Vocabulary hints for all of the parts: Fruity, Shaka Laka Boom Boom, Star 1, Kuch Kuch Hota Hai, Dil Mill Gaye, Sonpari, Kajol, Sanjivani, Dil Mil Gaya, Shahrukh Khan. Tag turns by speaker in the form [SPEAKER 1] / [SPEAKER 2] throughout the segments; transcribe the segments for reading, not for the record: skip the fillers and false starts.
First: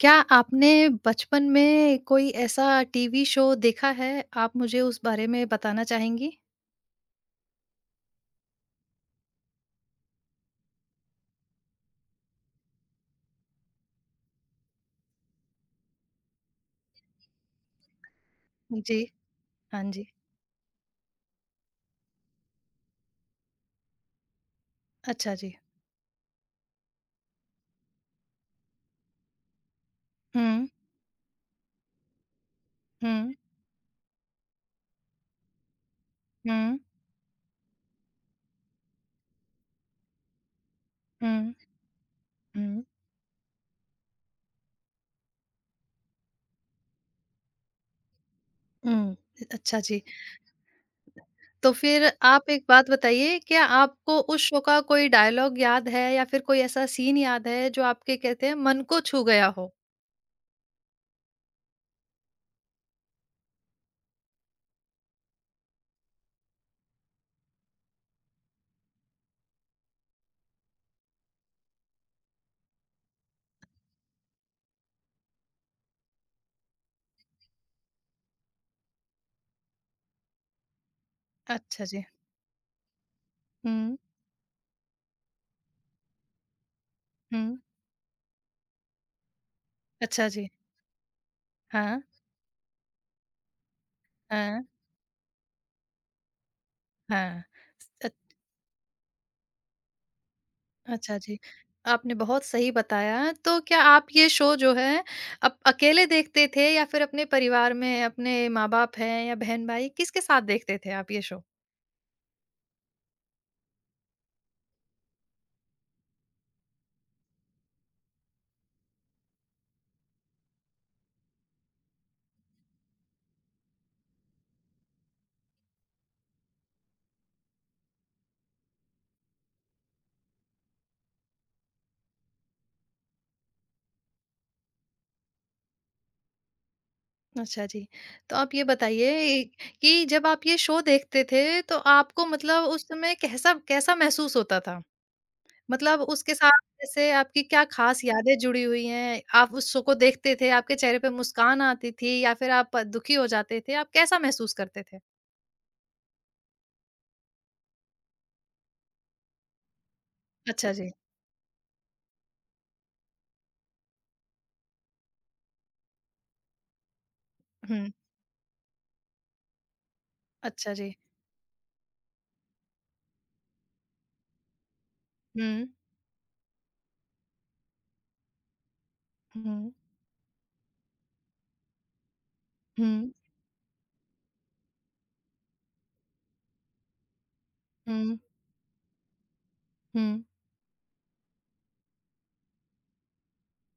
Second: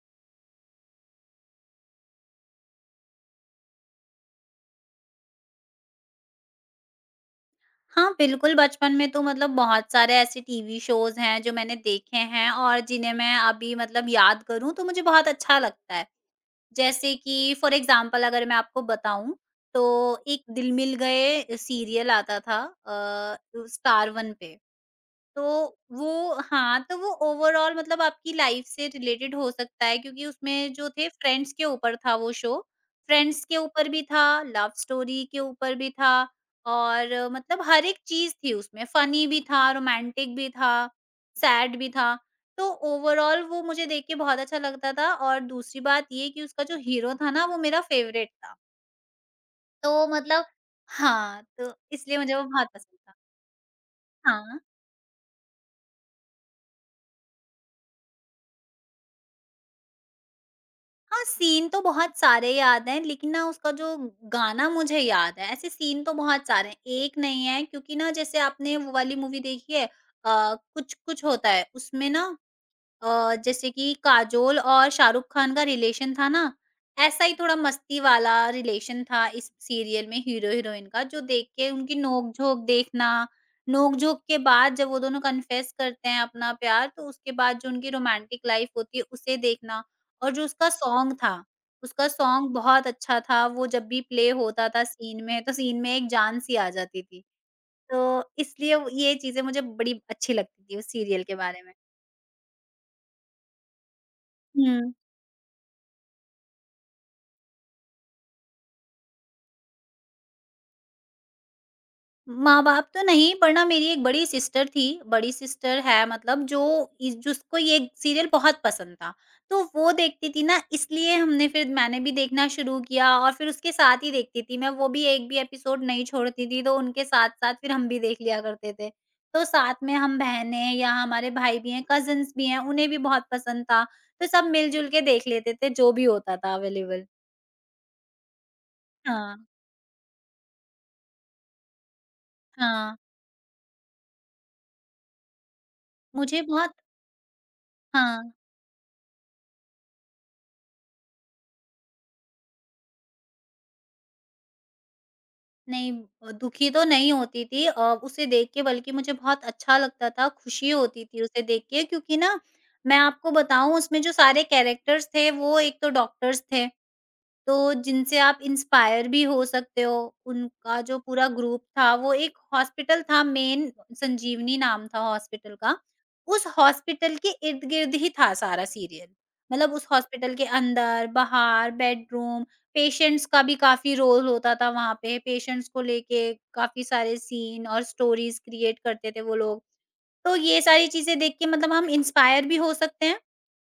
[SPEAKER 1] क्या आपने बचपन में कोई ऐसा टीवी शो देखा है? आप मुझे उस बारे में बताना चाहेंगी?
[SPEAKER 2] हाँ, बिल्कुल, बचपन में तो मतलब बहुत सारे ऐसे टीवी शोज़ हैं जो मैंने देखे हैं और जिन्हें मैं अभी मतलब याद करूँ तो मुझे बहुत अच्छा लगता है। जैसे कि फ़ॉर एग्ज़ाम्पल अगर मैं आपको
[SPEAKER 1] जी,
[SPEAKER 2] बताऊँ,
[SPEAKER 1] हाँ जी।
[SPEAKER 2] तो एक दिल मिल गए सीरियल आता था स्टार 1 पे।
[SPEAKER 1] अच्छा
[SPEAKER 2] तो
[SPEAKER 1] जी।
[SPEAKER 2] वो हाँ, तो वो ओवरऑल मतलब आपकी लाइफ से रिलेटेड हो सकता है क्योंकि
[SPEAKER 1] हुँ,
[SPEAKER 2] उसमें जो थे फ्रेंड्स के ऊपर था वो शो।
[SPEAKER 1] हुँ,
[SPEAKER 2] फ्रेंड्स के ऊपर भी था, लव स्टोरी के ऊपर भी था
[SPEAKER 1] हुँ,
[SPEAKER 2] और मतलब हर एक चीज़ थी उसमें, फनी भी था, रोमांटिक भी था,
[SPEAKER 1] हुँ,
[SPEAKER 2] सैड भी था। तो
[SPEAKER 1] हुँ,
[SPEAKER 2] ओवरऑल वो मुझे देख के बहुत अच्छा लगता था और दूसरी बात ये कि उसका जो हीरो था ना, वो मेरा फ़ेवरेट था।
[SPEAKER 1] हुँ। अच्छा जी।
[SPEAKER 2] तो मतलब हाँ,
[SPEAKER 1] तो
[SPEAKER 2] तो
[SPEAKER 1] फिर
[SPEAKER 2] इसलिए मुझे वो
[SPEAKER 1] आप एक
[SPEAKER 2] बहुत
[SPEAKER 1] बात
[SPEAKER 2] पसंद था।
[SPEAKER 1] बताइए, क्या आपको उस
[SPEAKER 2] हाँ।
[SPEAKER 1] शो का कोई डायलॉग याद है या फिर कोई ऐसा सीन याद है जो आपके कहते हैं मन को छू गया हो?
[SPEAKER 2] हाँ, सीन तो बहुत सारे याद हैं, लेकिन ना उसका जो गाना मुझे याद है। ऐसे सीन तो बहुत सारे हैं, एक नहीं है क्योंकि ना जैसे आपने वो वाली मूवी देखी है कुछ कुछ होता है, उसमें ना जैसे कि काजोल और शाहरुख खान का रिलेशन था ना, ऐसा ही थोड़ा मस्ती वाला रिलेशन था इस सीरियल में हीरो-हीरोइन का, जो देख के
[SPEAKER 1] अच्छा
[SPEAKER 2] उनकी
[SPEAKER 1] जी।
[SPEAKER 2] नोक-झोंक देखना,
[SPEAKER 1] हुँ,
[SPEAKER 2] नोक-झोंक के बाद जब वो दोनों कन्फेस करते हैं अपना प्यार, तो उसके
[SPEAKER 1] हुँ।
[SPEAKER 2] बाद जो उनकी रोमांटिक लाइफ होती है, उसे देखना
[SPEAKER 1] अच्छा
[SPEAKER 2] और जो
[SPEAKER 1] जी।
[SPEAKER 2] उसका सॉन्ग था,
[SPEAKER 1] हाँ,
[SPEAKER 2] उसका सॉन्ग बहुत अच्छा था। वो जब भी प्ले
[SPEAKER 1] हाँ,
[SPEAKER 2] होता था सीन में, तो सीन में एक जान सी आ जाती थी।
[SPEAKER 1] हाँ।
[SPEAKER 2] तो इसलिए वो ये चीज़ें मुझे बड़ी अच्छी लगती थी उस
[SPEAKER 1] अच्छा
[SPEAKER 2] सीरियल के
[SPEAKER 1] जी।
[SPEAKER 2] बारे में।
[SPEAKER 1] आपने बहुत सही बताया, तो क्या आप ये शो जो
[SPEAKER 2] हुँ।
[SPEAKER 1] है, आप अकेले देखते थे या फिर अपने परिवार में अपने माँ-बाप हैं या बहन-भाई, किसके साथ देखते थे आप ये शो?
[SPEAKER 2] माँ-बाप तो नहीं, पर ना मेरी एक बड़ी सिस्टर थी, बड़ी सिस्टर है मतलब जो इस जिसको ये सीरियल बहुत पसंद था। तो वो देखती थी ना इसलिए हमने फिर मैंने भी देखना शुरू किया और फिर उसके साथ ही देखती थी मैं, वो भी एक भी एपिसोड नहीं छोड़ती थी, तो उनके साथ-साथ फिर हम भी देख लिया करते थे। तो साथ में हम बहनें या हमारे भाई भी हैं, कज़िन्स भी हैं, उन्हें भी बहुत पसंद था, तो सब मिल-जुल के देख लेते थे जो भी होता था अवेलेबल।
[SPEAKER 1] अच्छा जी। तो आप ये
[SPEAKER 2] हाँ,
[SPEAKER 1] बताइए कि जब आप ये शो देखते थे, तो आपको मतलब उस
[SPEAKER 2] हाँ,
[SPEAKER 1] समय कैसा कैसा महसूस होता था? मतलब उसके
[SPEAKER 2] मुझे
[SPEAKER 1] साथ
[SPEAKER 2] बहुत
[SPEAKER 1] जैसे आपकी क्या ख़ास
[SPEAKER 2] हाँ।
[SPEAKER 1] यादें जुड़ी हुई हैं? आप उस शो को देखते थे, आपके चेहरे पे मुस्कान आती थी या फिर आप दुखी हो जाते थे? आप कैसा महसूस करते थे?
[SPEAKER 2] नहीं, दुखी तो नहीं होती थी उसे देख के बल्कि मुझे बहुत अच्छा लगता था, खुशी
[SPEAKER 1] अच्छा जी।
[SPEAKER 2] होती थी उसे देख के क्योंकि ना मैं आपको बताऊँ उसमें जो सारे कैरेक्टर्स थे वो एक तो डॉक्टर्स थे। तो
[SPEAKER 1] हुँ।
[SPEAKER 2] जिनसे आप इंस्पायर भी हो सकते हो।
[SPEAKER 1] अच्छा
[SPEAKER 2] उनका
[SPEAKER 1] जी।
[SPEAKER 2] जो पूरा ग्रुप था वो एक हॉस्पिटल था मेन संजीवनी नाम था हॉस्पिटल
[SPEAKER 1] हुँ,
[SPEAKER 2] का। उस हॉस्पिटल के इर्द-गिर्द ही था सारा सीरियल।
[SPEAKER 1] हुँ,
[SPEAKER 2] मतलब उस हॉस्पिटल के अंदर, बाहर, बेडरूम,
[SPEAKER 1] हुँ,
[SPEAKER 2] पेशेंट्स का भी काफ़ी रोल होता था वहाँ पे। पेशेंट्स को लेके काफ़ी सारे सीन और
[SPEAKER 1] हुँ,
[SPEAKER 2] स्टोरीज़ क्रिएट करते थे वो लोग।
[SPEAKER 1] हुँ,
[SPEAKER 2] तो ये सारी चीज़ें देख के मतलब हम इंस्पायर भी हो सकते हैं।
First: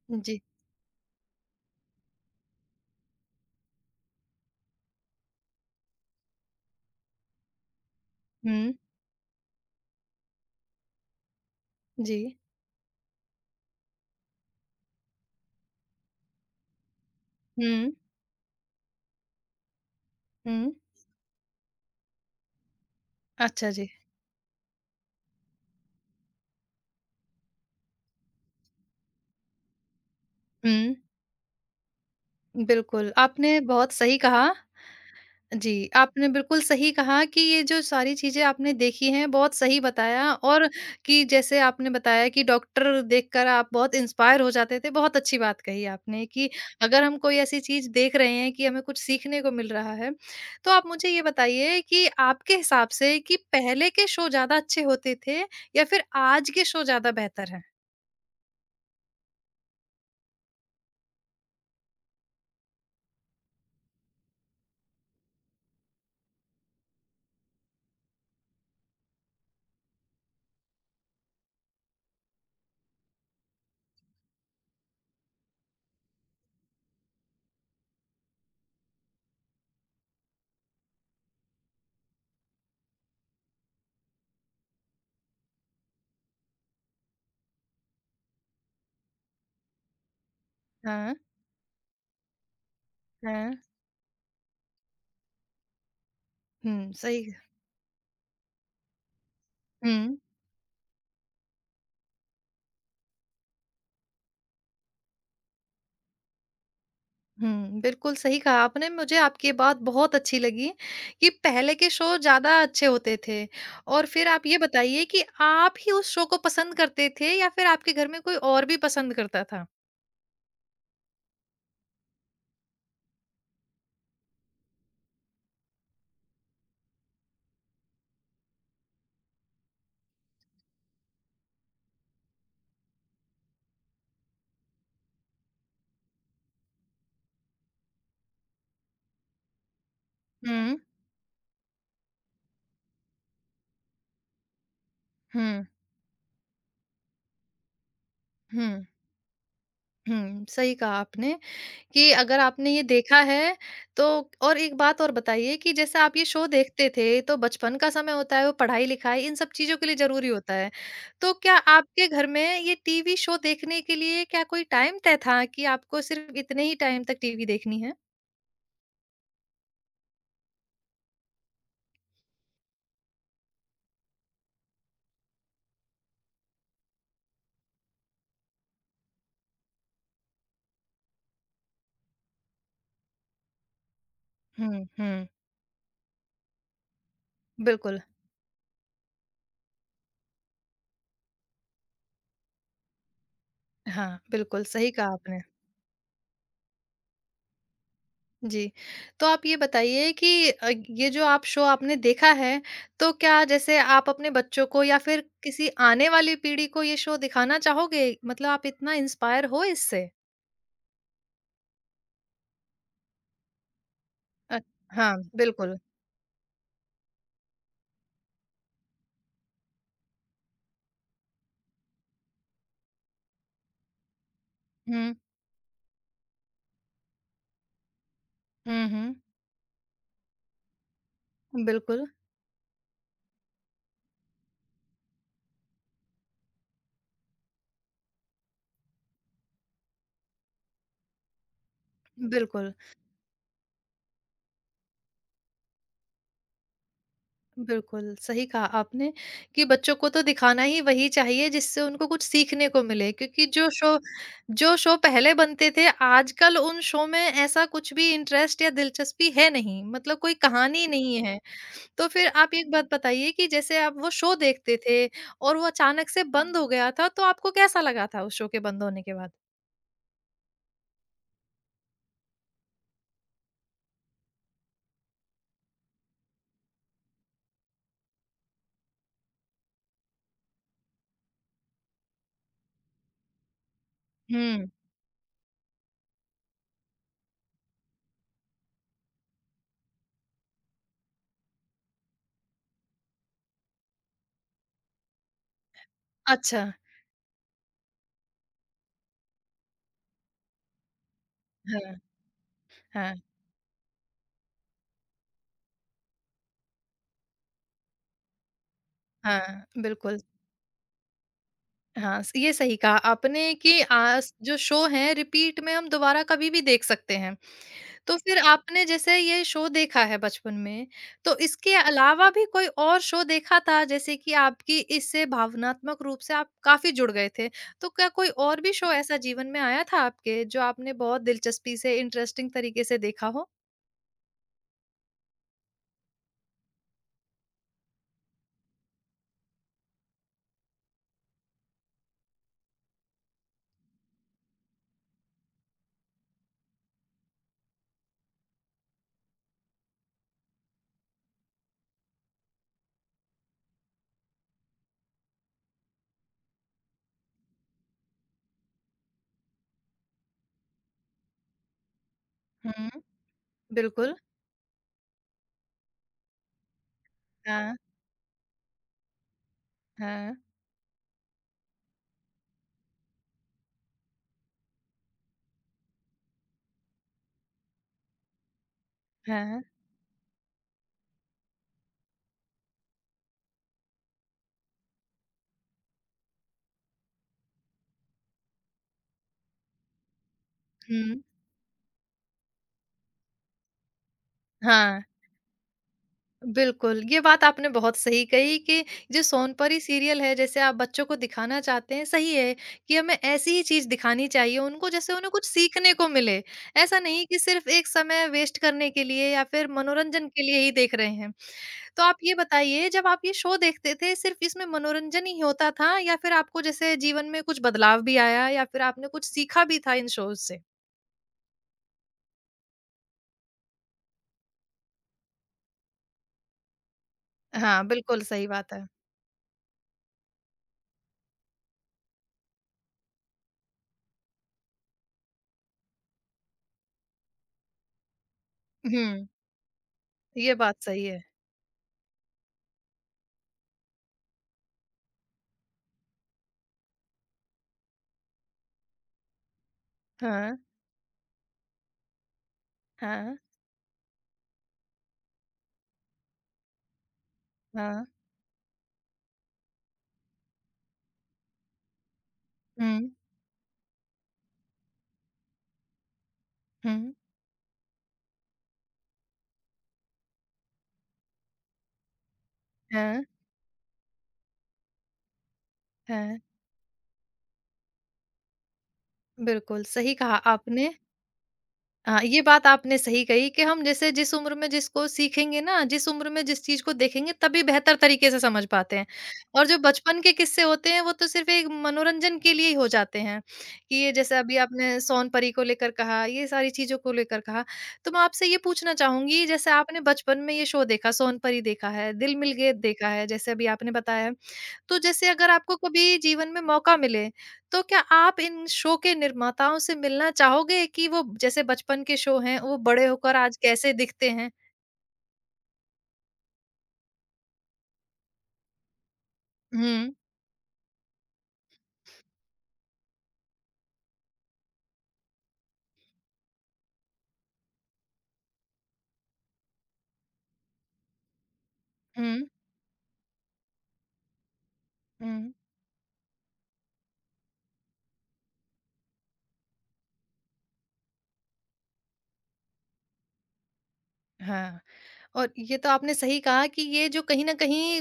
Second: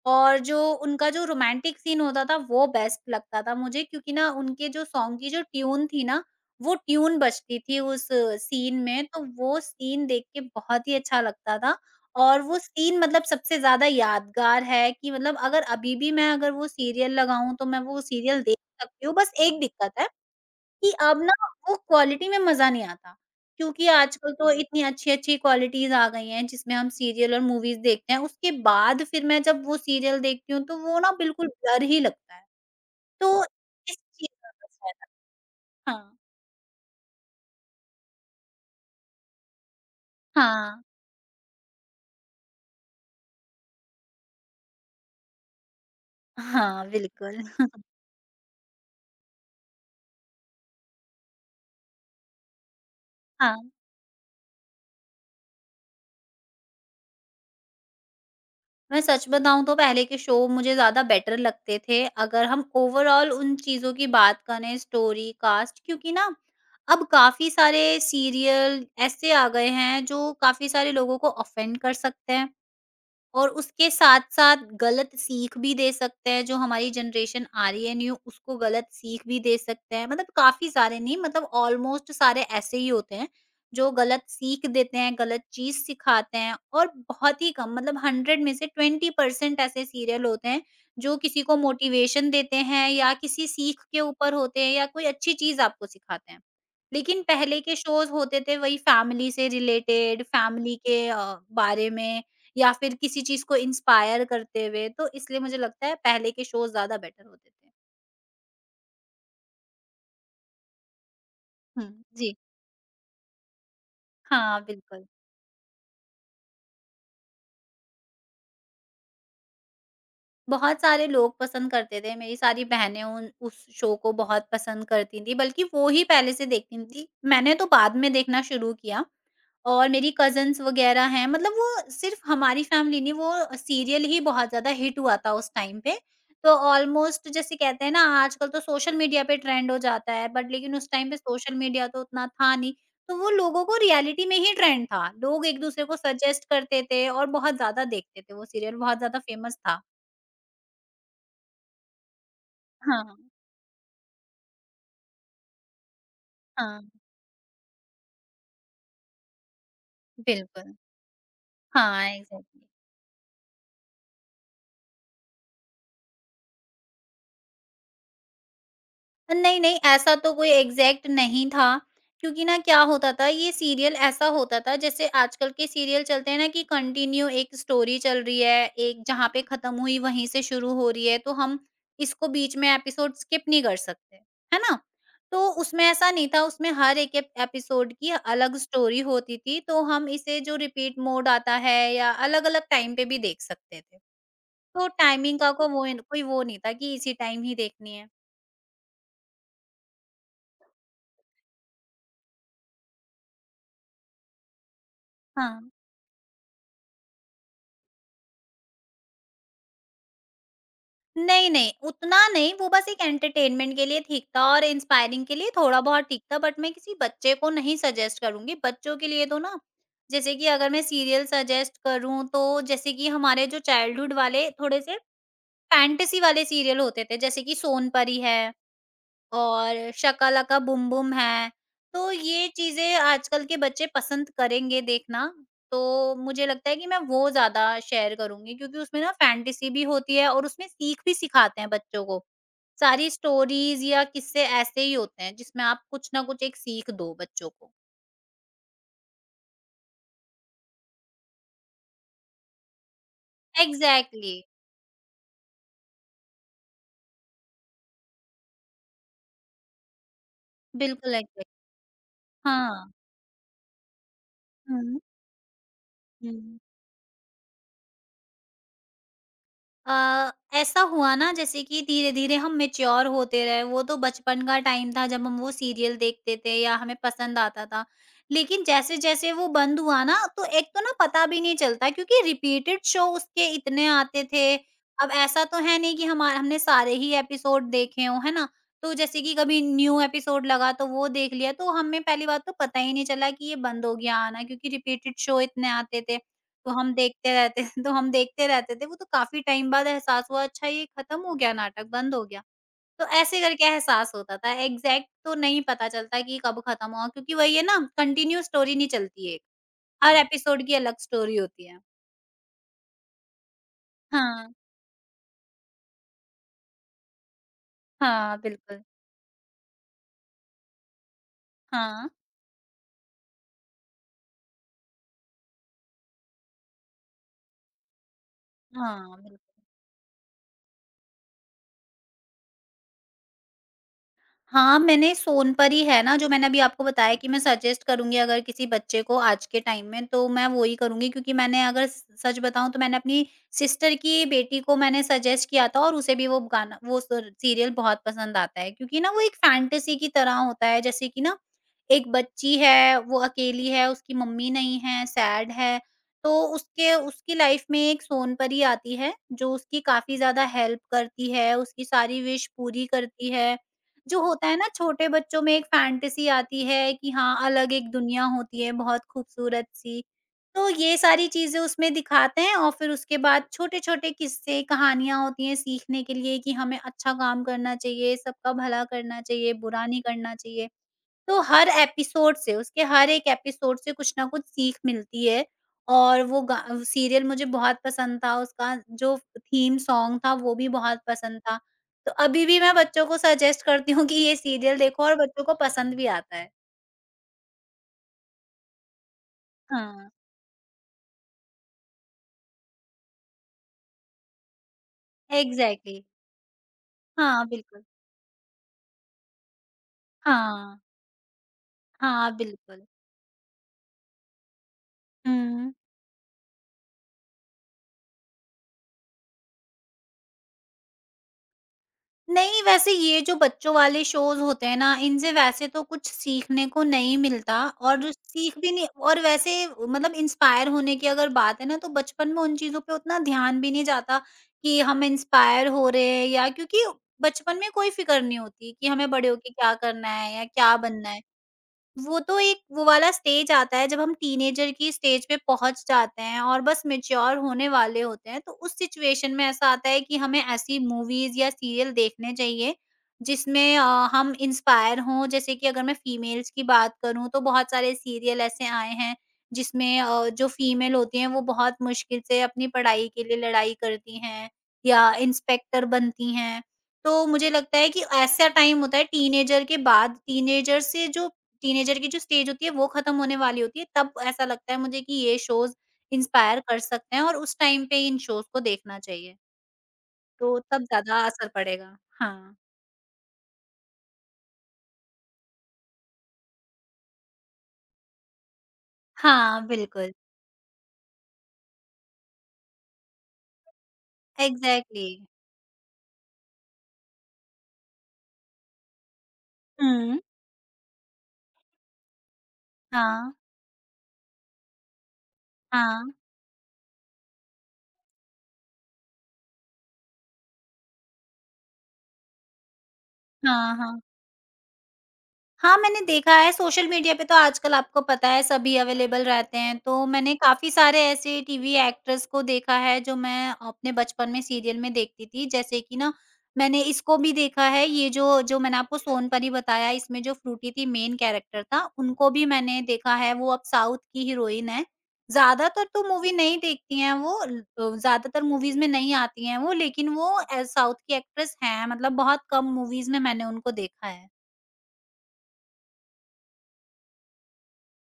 [SPEAKER 2] और
[SPEAKER 1] जी,
[SPEAKER 2] जो उनका जो रोमांटिक सीन होता था वो बेस्ट लगता था मुझे क्योंकि ना उनके जो सॉन्ग की जो ट्यून थी ना वो ट्यून बजती थी उस
[SPEAKER 1] हुँ,
[SPEAKER 2] सीन में तो वो सीन देख के बहुत ही अच्छा लगता था
[SPEAKER 1] जी,
[SPEAKER 2] और वो सीन मतलब सबसे ज्यादा यादगार है कि मतलब अगर वो सीरियल लगाऊं तो मैं
[SPEAKER 1] हुँ,
[SPEAKER 2] वो सीरियल देख सकती हूँ बस एक दिक्कत है
[SPEAKER 1] हुँ,
[SPEAKER 2] कि अब ना वो क्वालिटी में मज़ा नहीं आता,
[SPEAKER 1] अच्छा
[SPEAKER 2] क्योंकि
[SPEAKER 1] जी,
[SPEAKER 2] आजकल तो इतनी अच्छी-अच्छी क्वालिटीज़ आ गई हैं जिसमें हम सीरियल और मूवीज़ देखते हैं, उसके बाद फिर मैं जब वो सीरियल देखती हूँ तो
[SPEAKER 1] हुँ,
[SPEAKER 2] वो ना बिल्कुल ब्लर ही लगता है।
[SPEAKER 1] बिल्कुल,
[SPEAKER 2] तो
[SPEAKER 1] आपने बहुत
[SPEAKER 2] इस
[SPEAKER 1] सही
[SPEAKER 2] चीज़
[SPEAKER 1] कहा
[SPEAKER 2] का फ़ायदा
[SPEAKER 1] जी,
[SPEAKER 2] हाँ।
[SPEAKER 1] आपने बिल्कुल सही कहा कि ये जो सारी चीज़ें आपने देखी हैं, बहुत सही बताया और
[SPEAKER 2] हाँ।
[SPEAKER 1] कि जैसे आपने बताया कि डॉक्टर देखकर आप बहुत इंस्पायर हो जाते थे, बहुत अच्छी बात कही आपने कि
[SPEAKER 2] हाँ,
[SPEAKER 1] अगर हम कोई
[SPEAKER 2] बिल्कुल।
[SPEAKER 1] ऐसी चीज़ देख रहे हैं कि हमें कुछ सीखने को मिल रहा है, तो आप मुझे ये बताइए कि आपके हिसाब से कि
[SPEAKER 2] हाँ।
[SPEAKER 1] पहले के शो ज़्यादा अच्छे होते थे या फिर आज के शो ज़्यादा बेहतर हैं?
[SPEAKER 2] मैं सच बताऊँ तो पहले के शो मुझे ज़्यादा बेटर लगते थे, अगर हम ओवरऑल उन चीज़ों की बात करें स्टोरी, कास्ट क्योंकि ना अब काफ़ी सारे सीरियल ऐसे आ गए हैं जो काफ़ी सारे लोगों को ऑफ़ेंड कर सकते हैं। और उसके साथ-साथ गलत सीख भी दे सकते हैं, जो हमारी जनरेशन आ रही है न्यू, उसको गलत सीख भी दे सकते हैं। मतलब काफ़ी सारे नहीं मतलब ऑलमोस्ट सारे ऐसे ही होते हैं, जो गलत सीख देते हैं, गलत चीज़ सिखाते हैं और बहुत ही कम मतलब 100 में से 20% ऐसे सीरियल होते हैं,
[SPEAKER 1] हाँ,
[SPEAKER 2] जो किसी को मोटिवेशन देते हैं या किसी
[SPEAKER 1] हाँ।
[SPEAKER 2] सीख के ऊपर होते हैं या कोई अच्छी चीज़ आपको सिखाते हैं।
[SPEAKER 1] हुँ,
[SPEAKER 2] लेकिन
[SPEAKER 1] सही
[SPEAKER 2] पहले के शोज़ होते थे वही फैमिली से
[SPEAKER 1] हुँ।
[SPEAKER 2] रिलेटेड, फैमिली के बारे में या फिर किसी चीज़ को इंस्पायर करते हुए, तो इसलिए मुझे लगता है पहले के शोज़ ज़्यादा बेटर होते थे।
[SPEAKER 1] हुँ, बिल्कुल सही कहा आपने। मुझे आपकी बात बहुत अच्छी लगी कि पहले
[SPEAKER 2] हुँ।
[SPEAKER 1] के शो
[SPEAKER 2] जी,
[SPEAKER 1] ज़्यादा अच्छे होते थे और फिर आप ये
[SPEAKER 2] हाँ,
[SPEAKER 1] बताइए
[SPEAKER 2] बिल्कुल।
[SPEAKER 1] कि आप ही उस शो को पसंद करते थे या फिर आपके घर में कोई और भी पसंद करता था?
[SPEAKER 2] बहुत सारे लोग पसंद करते थे, मेरी सारी बहनें उन उस शो को बहुत पसंद करती थीं, बल्कि वो ही पहले से देखती थीं। मैंने तो बाद में देखना शुरू किया। और मेरी कज़िन्स वग़ैरह हैं, मतलब वो सिर्फ़ हमारी फैमिली नहीं, वो सीरियल ही बहुत ज़्यादा हिट हुआ था उस टाइम पे। तो ऑलमोस्ट जैसे कहते हैं ना, आजकल तो सोशल मीडिया पे ट्रेंड हो जाता है, बट लेकिन
[SPEAKER 1] हुँ,
[SPEAKER 2] उस टाइम पे सोशल मीडिया तो उतना था नहीं, तो वो लोगों को रियलिटी में ही ट्रेंड था। लोग
[SPEAKER 1] हुँ,
[SPEAKER 2] एक-दूसरे को सजेस्ट करते थे और बहुत ज़्यादा देखते थे, वो सीरियल
[SPEAKER 1] हुँ।
[SPEAKER 2] बहुत ज़्यादा फ़ेमस था।
[SPEAKER 1] हुँ, सही कहा आपने कि अगर आपने ये
[SPEAKER 2] हाँ,
[SPEAKER 1] देखा है तो और एक बात और बताइए कि जैसे आप ये शो
[SPEAKER 2] हाँ,
[SPEAKER 1] देखते थे, तो बचपन का समय होता है, वो पढ़ाई-लिखाई इन सब चीज़ों के लिए ज़रूरी होता है।
[SPEAKER 2] बिल्कुल।
[SPEAKER 1] तो क्या
[SPEAKER 2] हाँ,
[SPEAKER 1] आपके घर में
[SPEAKER 2] एग्ज़ैक्टली।
[SPEAKER 1] ये टीवी शो देखने के लिए क्या कोई टाइम तय था कि आपको सिर्फ़ इतने ही टाइम तक टीवी देखनी है?
[SPEAKER 2] नहीं, नहीं, ऐसा तो कोई एग्ज़ैक्ट नहीं था, क्योंकि ना क्या होता था ये सीरियल ऐसा होता था जैसे आजकल के सीरियल चलते हैं ना कि कंटिन्यू एक स्टोरी चल रही है, एक जहाँ पे ख़त्म हुई वहीं से शुरू हो रही है, तो हम इसको बीच में एपिसोड स्किप नहीं कर सकते, है ना?
[SPEAKER 1] हुँ, हुँ,
[SPEAKER 2] तो उसमें ऐसा नहीं था, उसमें हर एक एप एपिसोड
[SPEAKER 1] बिल्कुल।
[SPEAKER 2] की अलग स्टोरी होती थी, तो हम इसे जो रिपीट मोड आता है या अलग-अलग टाइम पे भी देख सकते थे।
[SPEAKER 1] हाँ, बिल्कुल
[SPEAKER 2] तो
[SPEAKER 1] सही कहा
[SPEAKER 2] टाइमिंग
[SPEAKER 1] आपने।
[SPEAKER 2] का को वो कोई वो नहीं था कि इसी टाइम ही देखनी है।
[SPEAKER 1] जी। तो आप ये बताइए कि ये जो आप शो आपने देखा है, तो क्या जैसे आप अपने बच्चों को या फिर किसी
[SPEAKER 2] हाँ।
[SPEAKER 1] आने वाली पीढ़ी को ये शो दिखाना चाहोगे? मतलब आप इतना इंस्पायर हो इससे?
[SPEAKER 2] नहीं, नहीं, उतना नहीं, वो बस एक एंटरटेनमेंट के लिए ठीक था
[SPEAKER 1] अ,
[SPEAKER 2] और
[SPEAKER 1] हाँ,
[SPEAKER 2] इंस्पायरिंग के लिए
[SPEAKER 1] बिल्कुल।
[SPEAKER 2] थोड़ा-बहुत ठीक था, बट मैं किसी बच्चे को नहीं सजेस्ट करूँगी। बच्चों के लिए तो ना, जैसे कि अगर मैं सीरियल सजेस्ट करूँ, तो जैसे कि हमारे जो चाइल्डहुड वाले थोड़े से
[SPEAKER 1] हुँ।
[SPEAKER 2] फैंटेसी वाले सीरियल होते थे, जैसे कि सोनपरी है
[SPEAKER 1] हुँ, हुँ।
[SPEAKER 2] और शाका लाका बूम बूम है,
[SPEAKER 1] बिल्कुल,
[SPEAKER 2] तो ये चीज़ें आजकल के बच्चे पसंद करेंगे देखना। तो मुझे लगता है कि मैं वो ज़्यादा शेयर करूँगी क्योंकि उसमें ना फ़ैंटेसी भी होती है और उसमें सीख भी सिखाते हैं बच्चों को।
[SPEAKER 1] बिल्कुल।
[SPEAKER 2] सारी स्टोरीज़ या किस्से ऐसे ही होते हैं जिसमें आप कुछ ना कुछ एक सीख दो बच्चों को।
[SPEAKER 1] बिल्कुल, सही कहा आपने कि बच्चों को तो दिखाना ही वही चाहिए जिससे उनको कुछ सीखने को मिले क्योंकि
[SPEAKER 2] एग्ज़ैक्टली,
[SPEAKER 1] जो शो पहले बनते थे आजकल उन शो में ऐसा कुछ भी इंटरेस्ट या दिलचस्पी है नहीं, मतलब कोई कहानी
[SPEAKER 2] बिल्कुल
[SPEAKER 1] नहीं है।
[SPEAKER 2] एग्ज़ैक्ट
[SPEAKER 1] तो फिर आप एक
[SPEAKER 2] हाँ।
[SPEAKER 1] बात बताइए कि जैसे आप वो शो देखते
[SPEAKER 2] हुँ,
[SPEAKER 1] थे और वो अचानक से बंद
[SPEAKER 2] हुँ।
[SPEAKER 1] हो गया था, तो आपको कैसा लगा था उस शो के बंद होने के बाद?
[SPEAKER 2] ऐसा हुआ ना जैसे कि धीरे-धीरे हम मैच्योर होते रहे, वो तो बचपन का टाइम था जब हम वो सीरियल देखते थे या हमें पसंद आता था। लेकिन जैसे-जैसे वो बंद हुआ ना, तो एक तो ना पता भी नहीं चलता क्योंकि रिपीटेड शो उसके इतने आते थे।
[SPEAKER 1] हुँ,
[SPEAKER 2] अब ऐसा तो है नहीं कि हमा हमने सारे ही एपिसोड देखे हों, है ना? तो जैसे कि कभी न्यू एपिसोड लगा तो वो देख लिया, तो हमें पहली बात तो पता ही नहीं चला कि ये बंद हो गया आना क्योंकि रिपीटेड शो इतने आते थे।
[SPEAKER 1] अच्छा।
[SPEAKER 2] तो हम देखते रहते तो हम देखते रहते थे। वो तो काफ़ी टाइम बाद एहसास हुआ अच्छा ये खत्म हो गया नाटक,
[SPEAKER 1] हाँ,
[SPEAKER 2] बंद हो गया। तो
[SPEAKER 1] हाँ,
[SPEAKER 2] ऐसे करके एहसास होता था, एग्ज़ैक्ट तो नहीं पता चलता कि कब खत्म हुआ क्योंकि वही है ना कंटिन्यू स्टोरी नहीं चलती है।
[SPEAKER 1] हाँ,
[SPEAKER 2] हर
[SPEAKER 1] बिल्कुल।
[SPEAKER 2] एपिसोड की अलग स्टोरी होती है।
[SPEAKER 1] हाँ, स ये सही कहा आपने कि आस
[SPEAKER 2] हाँ।
[SPEAKER 1] जो शो है रिपीट में हम दोबारा कभी भी देख सकते हैं। तो
[SPEAKER 2] हाँ,
[SPEAKER 1] फिर
[SPEAKER 2] बिल्कुल।
[SPEAKER 1] आपने जैसे ये शो देखा है बचपन में, तो इसके
[SPEAKER 2] हाँ।
[SPEAKER 1] अलावा भी कोई और शो देखा था जैसे कि आपकी इससे भावनात्मक रूप से आप काफ़ी जुड़ गए थे। तो क्या कोई और भी शो
[SPEAKER 2] हाँ,
[SPEAKER 1] ऐसा जीवन
[SPEAKER 2] बिल्कुल।
[SPEAKER 1] में आया था आपके जो आपने बहुत दिलचस्पी से इंटरेस्टिंग तरीके से देखा हो?
[SPEAKER 2] हाँ, मैंने सोनपरी है ना, जो मैंने अभी आपको बताया कि मैं सजेस्ट करूँगी अगर किसी बच्चे को आज के टाइम में, तो मैं वो ही करूँगी क्योंकि मैंने अगर स सच बताऊँ तो मैंने अपनी सिस्टर की बेटी को मैंने सजेस्ट किया था और उसे भी वो गाना वो स सीरियल बहुत पसंद आता है क्योंकि ना वो एक फैंटेसी की तरह होता है। जैसे कि ना, एक बच्ची है, वो अकेली है, उसकी मम्मी नहीं है, सैड है, तो उसके उसकी लाइफ में एक सोनपरी आती है, जो उसकी काफ़ी ज़्यादा हेल्प करती है, उसकी सारी विश पूरी
[SPEAKER 1] हुँ,
[SPEAKER 2] करती है।
[SPEAKER 1] बिल्कुल।
[SPEAKER 2] जो होता है ना छोटे बच्चों में एक फैंटेसी आती है कि हाँ, अलग
[SPEAKER 1] हाँ,
[SPEAKER 2] एक दुनिया होती है बहुत खूबसूरत-सी।
[SPEAKER 1] हाँ,
[SPEAKER 2] तो ये सारी चीज़ें उसमें दिखाते हैं और फिर उसके बाद छोटे-छोटे किस्से, कहानियाँ होती हैं सीखने के लिए कि हमें अच्छा काम करना चाहिए, सबका भला करना चाहिए,
[SPEAKER 1] हाँ,
[SPEAKER 2] बुरा नहीं करना चाहिए। तो हर एपिसोड से, उसके हर एक एपिसोड से कुछ ना कुछ सीख मिलती है और वो गा सीरियल मुझे बहुत पसंद था, उसका जो थीम सॉन्ग था वो भी बहुत
[SPEAKER 1] हुँ।
[SPEAKER 2] पसंद था। तो अभी भी मैं बच्चों को सजेस्ट करती हूँ कि ये सीरियल देखो
[SPEAKER 1] हाँ।
[SPEAKER 2] और बच्चों को पसंद भी आता है।
[SPEAKER 1] बिल्कुल, ये बात आपने बहुत सही कही कि जो सोनपरी
[SPEAKER 2] हाँ,
[SPEAKER 1] सीरियल है, जैसे आप बच्चों को दिखाना चाहते हैं, सही है कि हमें ऐसी ही चीज़ दिखानी चाहिए उनको, जैसे उन्हें कुछ सीखने
[SPEAKER 2] एग्ज़ैक्टली
[SPEAKER 1] को मिले। ऐसा नहीं कि
[SPEAKER 2] हाँ,
[SPEAKER 1] सिर्फ़
[SPEAKER 2] बिल्कुल।
[SPEAKER 1] एक समय वेस्ट करने के लिए या फिर मनोरंजन के लिए ही
[SPEAKER 2] हाँ,
[SPEAKER 1] देख रहे हैं। तो आप
[SPEAKER 2] हाँ,
[SPEAKER 1] ये
[SPEAKER 2] बिल्कुल।
[SPEAKER 1] बताइए, जब आप ये शो देखते थे, सिर्फ़ इसमें मनोरंजन ही होता
[SPEAKER 2] हुँ।
[SPEAKER 1] था या फिर आपको जैसे जीवन में कुछ बदलाव भी आया या फिर आपने कुछ सीखा भी था इन शोज़ से?
[SPEAKER 2] नहीं, वैसे ये जो बच्चों वाले शोज़ होते हैं ना, इनसे वैसे तो कुछ सीखने को नहीं मिलता
[SPEAKER 1] हाँ,
[SPEAKER 2] और जो
[SPEAKER 1] बिल्कुल सही
[SPEAKER 2] सीख भी
[SPEAKER 1] बात
[SPEAKER 2] नहीं
[SPEAKER 1] है।
[SPEAKER 2] और वैसे मतलब इंस्पायर होने की अगर बात है ना, तो बचपन में उन चीज़ों पे उतना ध्यान भी नहीं जाता कि हम इंस्पायर हो रहे हैं या क्योंकि बचपन में कोई फ़िक्र नहीं होती कि हमें
[SPEAKER 1] हुँ,
[SPEAKER 2] बड़े होके क्या करना है या
[SPEAKER 1] ये
[SPEAKER 2] क्या
[SPEAKER 1] बात सही
[SPEAKER 2] बनना है।
[SPEAKER 1] है।
[SPEAKER 2] वो तो एक वो वाला स्टेज आता है जब हम टीनेजर की स्टेज पे पहुँच जाते हैं और बस मैच्योर होने वाले होते हैं, तो उस सिचुएशन में ऐसा आता है कि हमें
[SPEAKER 1] हाँ,
[SPEAKER 2] ऐसी मूवीज़ या सीरियल देखने चाहिए
[SPEAKER 1] हाँ,
[SPEAKER 2] जिसमें हम इंस्पायर हों। जैसे कि अगर मैं फीमेल्स की बात करूँ, तो बहुत सारे
[SPEAKER 1] हाँ,
[SPEAKER 2] सीरियल ऐसे आए हैं जिसमें जो फीमेल होती हैं, वो बहुत मुश्किल से अपनी
[SPEAKER 1] हुँ।
[SPEAKER 2] पढ़ाई के लिए लड़ाई करती हैं या इंस्पेक्टर बनती हैं।
[SPEAKER 1] हुँ।
[SPEAKER 2] तो मुझे लगता है कि ऐसा टाइम होता है टीनेजर के बाद टीनेजर से जो टीनेजर की जो स्टेज होती है वो खत्म
[SPEAKER 1] हाँ,
[SPEAKER 2] होने वाली होती है, तब ऐसा लगता है मुझे कि ये शोज़
[SPEAKER 1] हाँ।
[SPEAKER 2] इंस्पायर कर सकते हैं और उस टाइम पे इन शोज़ को देखना चाहिए,
[SPEAKER 1] बिल्कुल, सही कहा
[SPEAKER 2] तो तब
[SPEAKER 1] आपने।
[SPEAKER 2] ज़्यादा असर पड़ेगा।
[SPEAKER 1] ये
[SPEAKER 2] हाँ।
[SPEAKER 1] बात आपने सही कही कि हम जैसे जिस उम्र में जिसको सीखेंगे ना, जिस उम्र में जिस चीज़ को देखेंगे तभी बेहतर तरीके से समझ पाते हैं।
[SPEAKER 2] हाँ,
[SPEAKER 1] और जो
[SPEAKER 2] बिल्कुल।
[SPEAKER 1] बचपन के किस्से होते हैं वो तो सिर्फ़ एक मनोरंजन के लिए ही हो जाते हैं, कि ये जैसे अभी आपने
[SPEAKER 2] एग्ज़ैक्टली।
[SPEAKER 1] सोनपरी को लेकर कहा, ये सारी चीज़ों को लेकर कहा। तो मैं आपसे ये पूछना चाहूँगी जैसे आपने
[SPEAKER 2] हुँ।
[SPEAKER 1] बचपन में ये शो देखा, सोनपरी देखा है, दिल मिल गया देखा है,
[SPEAKER 2] हाँ।
[SPEAKER 1] जैसे अभी आपने बताया। तो जैसे अगर आपको
[SPEAKER 2] हाँ।
[SPEAKER 1] कभी जीवन में मौका मिले, तो क्या आप इन शो के निर्माताओं से मिलना चाहोगे कि वो जैसे बचपन के शो हैं, वो बड़े होकर आज
[SPEAKER 2] हाँ,
[SPEAKER 1] कैसे
[SPEAKER 2] हाँ।
[SPEAKER 1] दिखते हैं?
[SPEAKER 2] हाँ, मैंने देखा है सोशल मीडिया पे, तो आजकल आपको पता है सभी अवेलेबल रहते हैं, तो
[SPEAKER 1] हुँ,
[SPEAKER 2] मैंने काफ़ी सारे ऐसे टीवी एक्टर्स को देखा है जो मैं अपने बचपन में सीरियल में देखती थी। जैसे कि ना, मैंने इसको भी देखा है, ये जो जो मैंने आपको सोनपरी बताया, इसमें जो फ्रूटी थी, मेन कैरेक्टर था, उनको भी
[SPEAKER 1] हुँ,
[SPEAKER 2] मैंने देखा है, वो अब साउथ की हीरोइन है।
[SPEAKER 1] हुँ।
[SPEAKER 2] ज़्यादातर तो मूवी नहीं देखती हैं वो, ज़्यादातर मूवीज़ में नहीं आती हैं वो, लेकिन वो साउथ की एक्ट्रेस हैं, मतलब बहुत कम मूवीज़ में मैंने उनको देखा है।
[SPEAKER 1] हाँ, और ये तो आपने सही कहा कि ये जो कहीं न कहीं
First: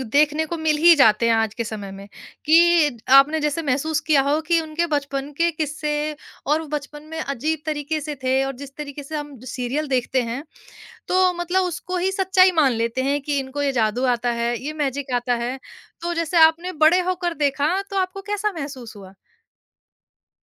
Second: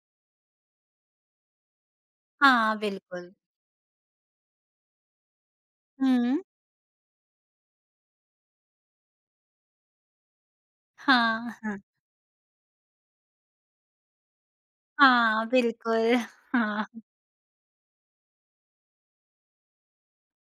[SPEAKER 1] इ देखने को मिल ही जाते हैं आज के समय में,
[SPEAKER 2] हाँ,
[SPEAKER 1] कि
[SPEAKER 2] बिल्कुल।
[SPEAKER 1] आपने जैसे महसूस किया हो कि उनके बचपन के किस्से
[SPEAKER 2] हुँ।
[SPEAKER 1] और वो बचपन में अजीब तरीके से थे और जिस तरीके से हम सीरियल देखते हैं तो
[SPEAKER 2] हाँ।
[SPEAKER 1] मतलब
[SPEAKER 2] हाँ।
[SPEAKER 1] उसको ही सच्चाई मान लेते हैं कि इनको ये जादू आता है, ये मैजिक आता
[SPEAKER 2] हाँ,
[SPEAKER 1] है। तो
[SPEAKER 2] बिल्कुल।
[SPEAKER 1] जैसे आपने
[SPEAKER 2] हाँ।
[SPEAKER 1] बड़े होकर देखा तो आपको कैसा महसूस हुआ?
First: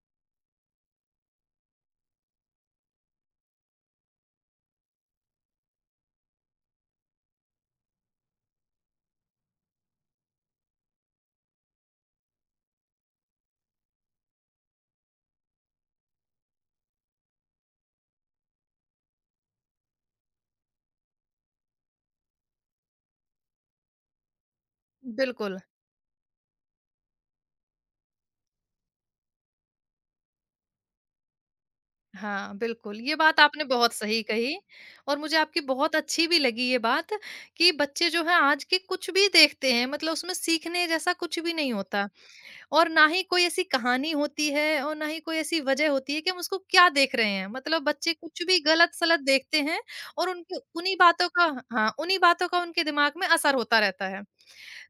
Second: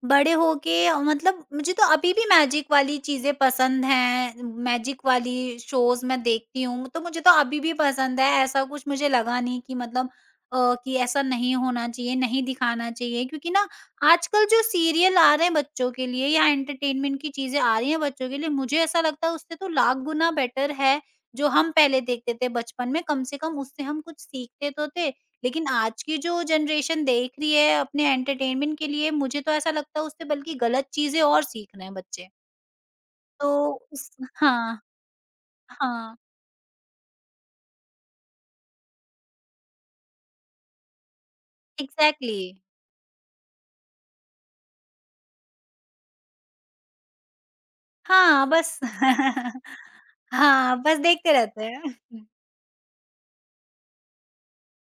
[SPEAKER 2] बड़े होके मतलब मुझे तो अभी भी मैजिक वाली चीज़ें पसंद हैं, मैजिक वाली शोज़ मैं देखती हूँ, तो मुझे तो अभी भी पसंद है। ऐसा कुछ मुझे लगा नहीं कि मतलब कि ऐसा नहीं होना चाहिए, नहीं दिखाना चाहिए, क्योंकि ना, आजकल जो सीरियल आ रहे हैं बच्चों के लिए या एंटरटेनमेंट की चीज़ें आ रही हैं बच्चों के लिए, मुझे ऐसा लगता है उससे तो लाख गुना बेटर है, जो हम पहले देखते थे बचपन में, कम से कम उससे हम कुछ सीखते तो थे।
[SPEAKER 1] बिल्कुल।
[SPEAKER 2] लेकिन आज की जो जनरेशन देख रही है अपने एंटरटेनमेंट के लिए, मुझे तो ऐसा लगता है उससे बल्कि गलत चीज़ें और सीख रहे हैं बच्चे।
[SPEAKER 1] हाँ, बिल्कुल, ये बात
[SPEAKER 2] तो
[SPEAKER 1] आपने बहुत
[SPEAKER 2] उस
[SPEAKER 1] सही कही
[SPEAKER 2] हाँ,
[SPEAKER 1] और मुझे आपकी बहुत
[SPEAKER 2] हाँ,
[SPEAKER 1] अच्छी भी लगी ये बात कि बच्चे जो हैं आज के कुछ भी देखते हैं, मतलब उसमें सीखने जैसा कुछ भी नहीं होता।
[SPEAKER 2] एग्ज़ैक्टली।
[SPEAKER 1] और ना ही कोई ऐसी कहानी होती है और ना ही कोई ऐसी वजह होती है कि हम उसको क्या देख रहे हैं। मतलब बच्चे कुछ
[SPEAKER 2] हाँ,
[SPEAKER 1] भी
[SPEAKER 2] बस।
[SPEAKER 1] गलत-सलत देखते हैं और उनके
[SPEAKER 2] हाँ,
[SPEAKER 1] उन्हीं
[SPEAKER 2] बस
[SPEAKER 1] बातों
[SPEAKER 2] देखते
[SPEAKER 1] का
[SPEAKER 2] रहते
[SPEAKER 1] हाँ, उन्हीं
[SPEAKER 2] हैं।
[SPEAKER 1] बातों का उनके दिमाग में असर होता रहता है।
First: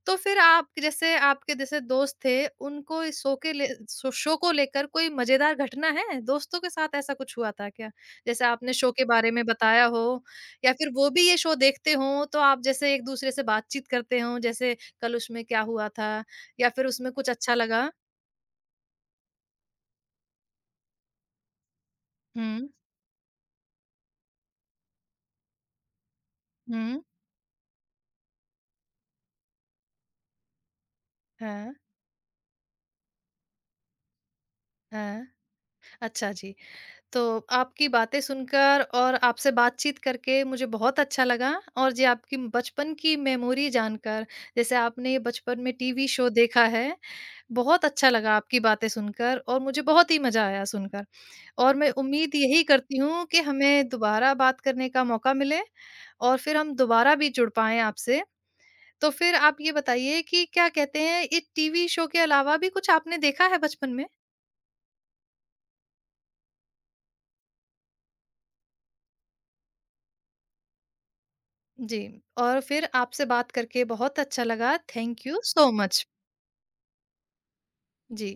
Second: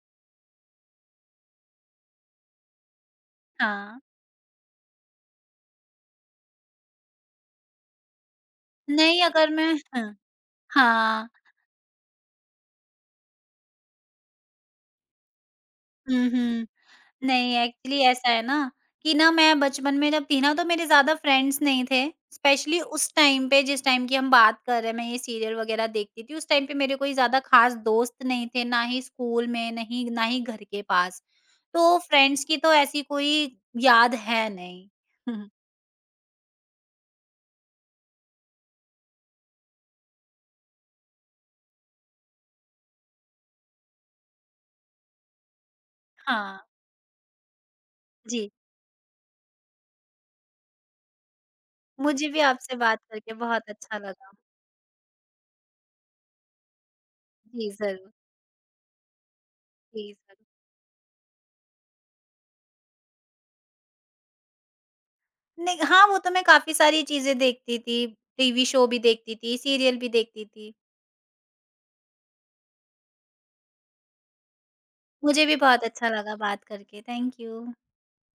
[SPEAKER 1] तो फिर आप जैसे आपके जैसे दोस्त थे, उनको इस शो के ले
[SPEAKER 2] हाँ,
[SPEAKER 1] शो शो को लेकर कोई मज़ेदार घटना है? दोस्तों के साथ ऐसा कुछ हुआ था क्या? जैसे आपने शो के
[SPEAKER 2] नहीं,
[SPEAKER 1] बारे में
[SPEAKER 2] अगर मैं
[SPEAKER 1] बताया हो
[SPEAKER 2] हाँ,
[SPEAKER 1] या फिर वो भी
[SPEAKER 2] हाँ।
[SPEAKER 1] ये शो देखते हों, तो आप जैसे एक-दूसरे से बातचीत करते हों, जैसे कल उसमें क्या हुआ था
[SPEAKER 2] हुँ, हुँ।
[SPEAKER 1] या फिर उसमें कुछ
[SPEAKER 2] नहीं,
[SPEAKER 1] अच्छा लगा?
[SPEAKER 2] एक्चुअली ऐसा है ना, कि ना मैं बचपन में जब थी ना, तो मेरे ज़्यादा फ्रेंड्स नहीं थे।
[SPEAKER 1] हुँ,
[SPEAKER 2] स्पेशली उस टाइम पे, जिस टाइम की हम बात कर रहे हैं, मैं ये सीरियल वगैरह देखती थी, उस टाइम पे मेरे
[SPEAKER 1] हुँ।
[SPEAKER 2] कोई ज़्यादा ख़ास दोस्त नहीं थे, ना ही स्कूल में, नहीं, ना ही घर के पास।
[SPEAKER 1] हाँ,
[SPEAKER 2] तो फ्रेंड्स की तो ऐसी कोई याद है नहीं।
[SPEAKER 1] हाँ। अच्छा जी, तो आपकी बातें सुनकर और आपसे बातचीत करके मुझे बहुत अच्छा लगा और जी आपकी बचपन की मेमोरी जानकर, जैसे आपने ये बचपन में टीवी शो
[SPEAKER 2] हाँ,
[SPEAKER 1] देखा है, बहुत अच्छा लगा
[SPEAKER 2] जी।
[SPEAKER 1] आपकी बातें सुनकर और मुझे बहुत ही मज़ा आया सुनकर। और मैं
[SPEAKER 2] मुझे
[SPEAKER 1] उम्मीद
[SPEAKER 2] भी
[SPEAKER 1] यही
[SPEAKER 2] आपसे
[SPEAKER 1] करती
[SPEAKER 2] बात
[SPEAKER 1] हूँ
[SPEAKER 2] करके
[SPEAKER 1] कि
[SPEAKER 2] बहुत
[SPEAKER 1] हमें
[SPEAKER 2] अच्छा लगा।
[SPEAKER 1] दोबारा बात करने का मौका मिले और फिर हम दोबारा भी जुड़
[SPEAKER 2] जी,
[SPEAKER 1] पाएँ
[SPEAKER 2] ज़रूर।
[SPEAKER 1] आपसे। तो फिर आप ये
[SPEAKER 2] जी,
[SPEAKER 1] बताइए
[SPEAKER 2] ज़रूर।
[SPEAKER 1] कि क्या कहते हैं, ये टीवी शो के अलावा भी कुछ आपने देखा है बचपन में?
[SPEAKER 2] नहीं, हाँ, वो तो मैं काफ़ी सारी चीज़ें देखती थी, टीवी शो भी देखती थी, सीरियल भी देखती थी।
[SPEAKER 1] जी, और फिर आपसे बात करके बहुत अच्छा लगा। थैंक यू
[SPEAKER 2] मुझे भी
[SPEAKER 1] सो
[SPEAKER 2] बहुत
[SPEAKER 1] मच।
[SPEAKER 2] अच्छा लगा बात करके। Thank you.
[SPEAKER 1] जी।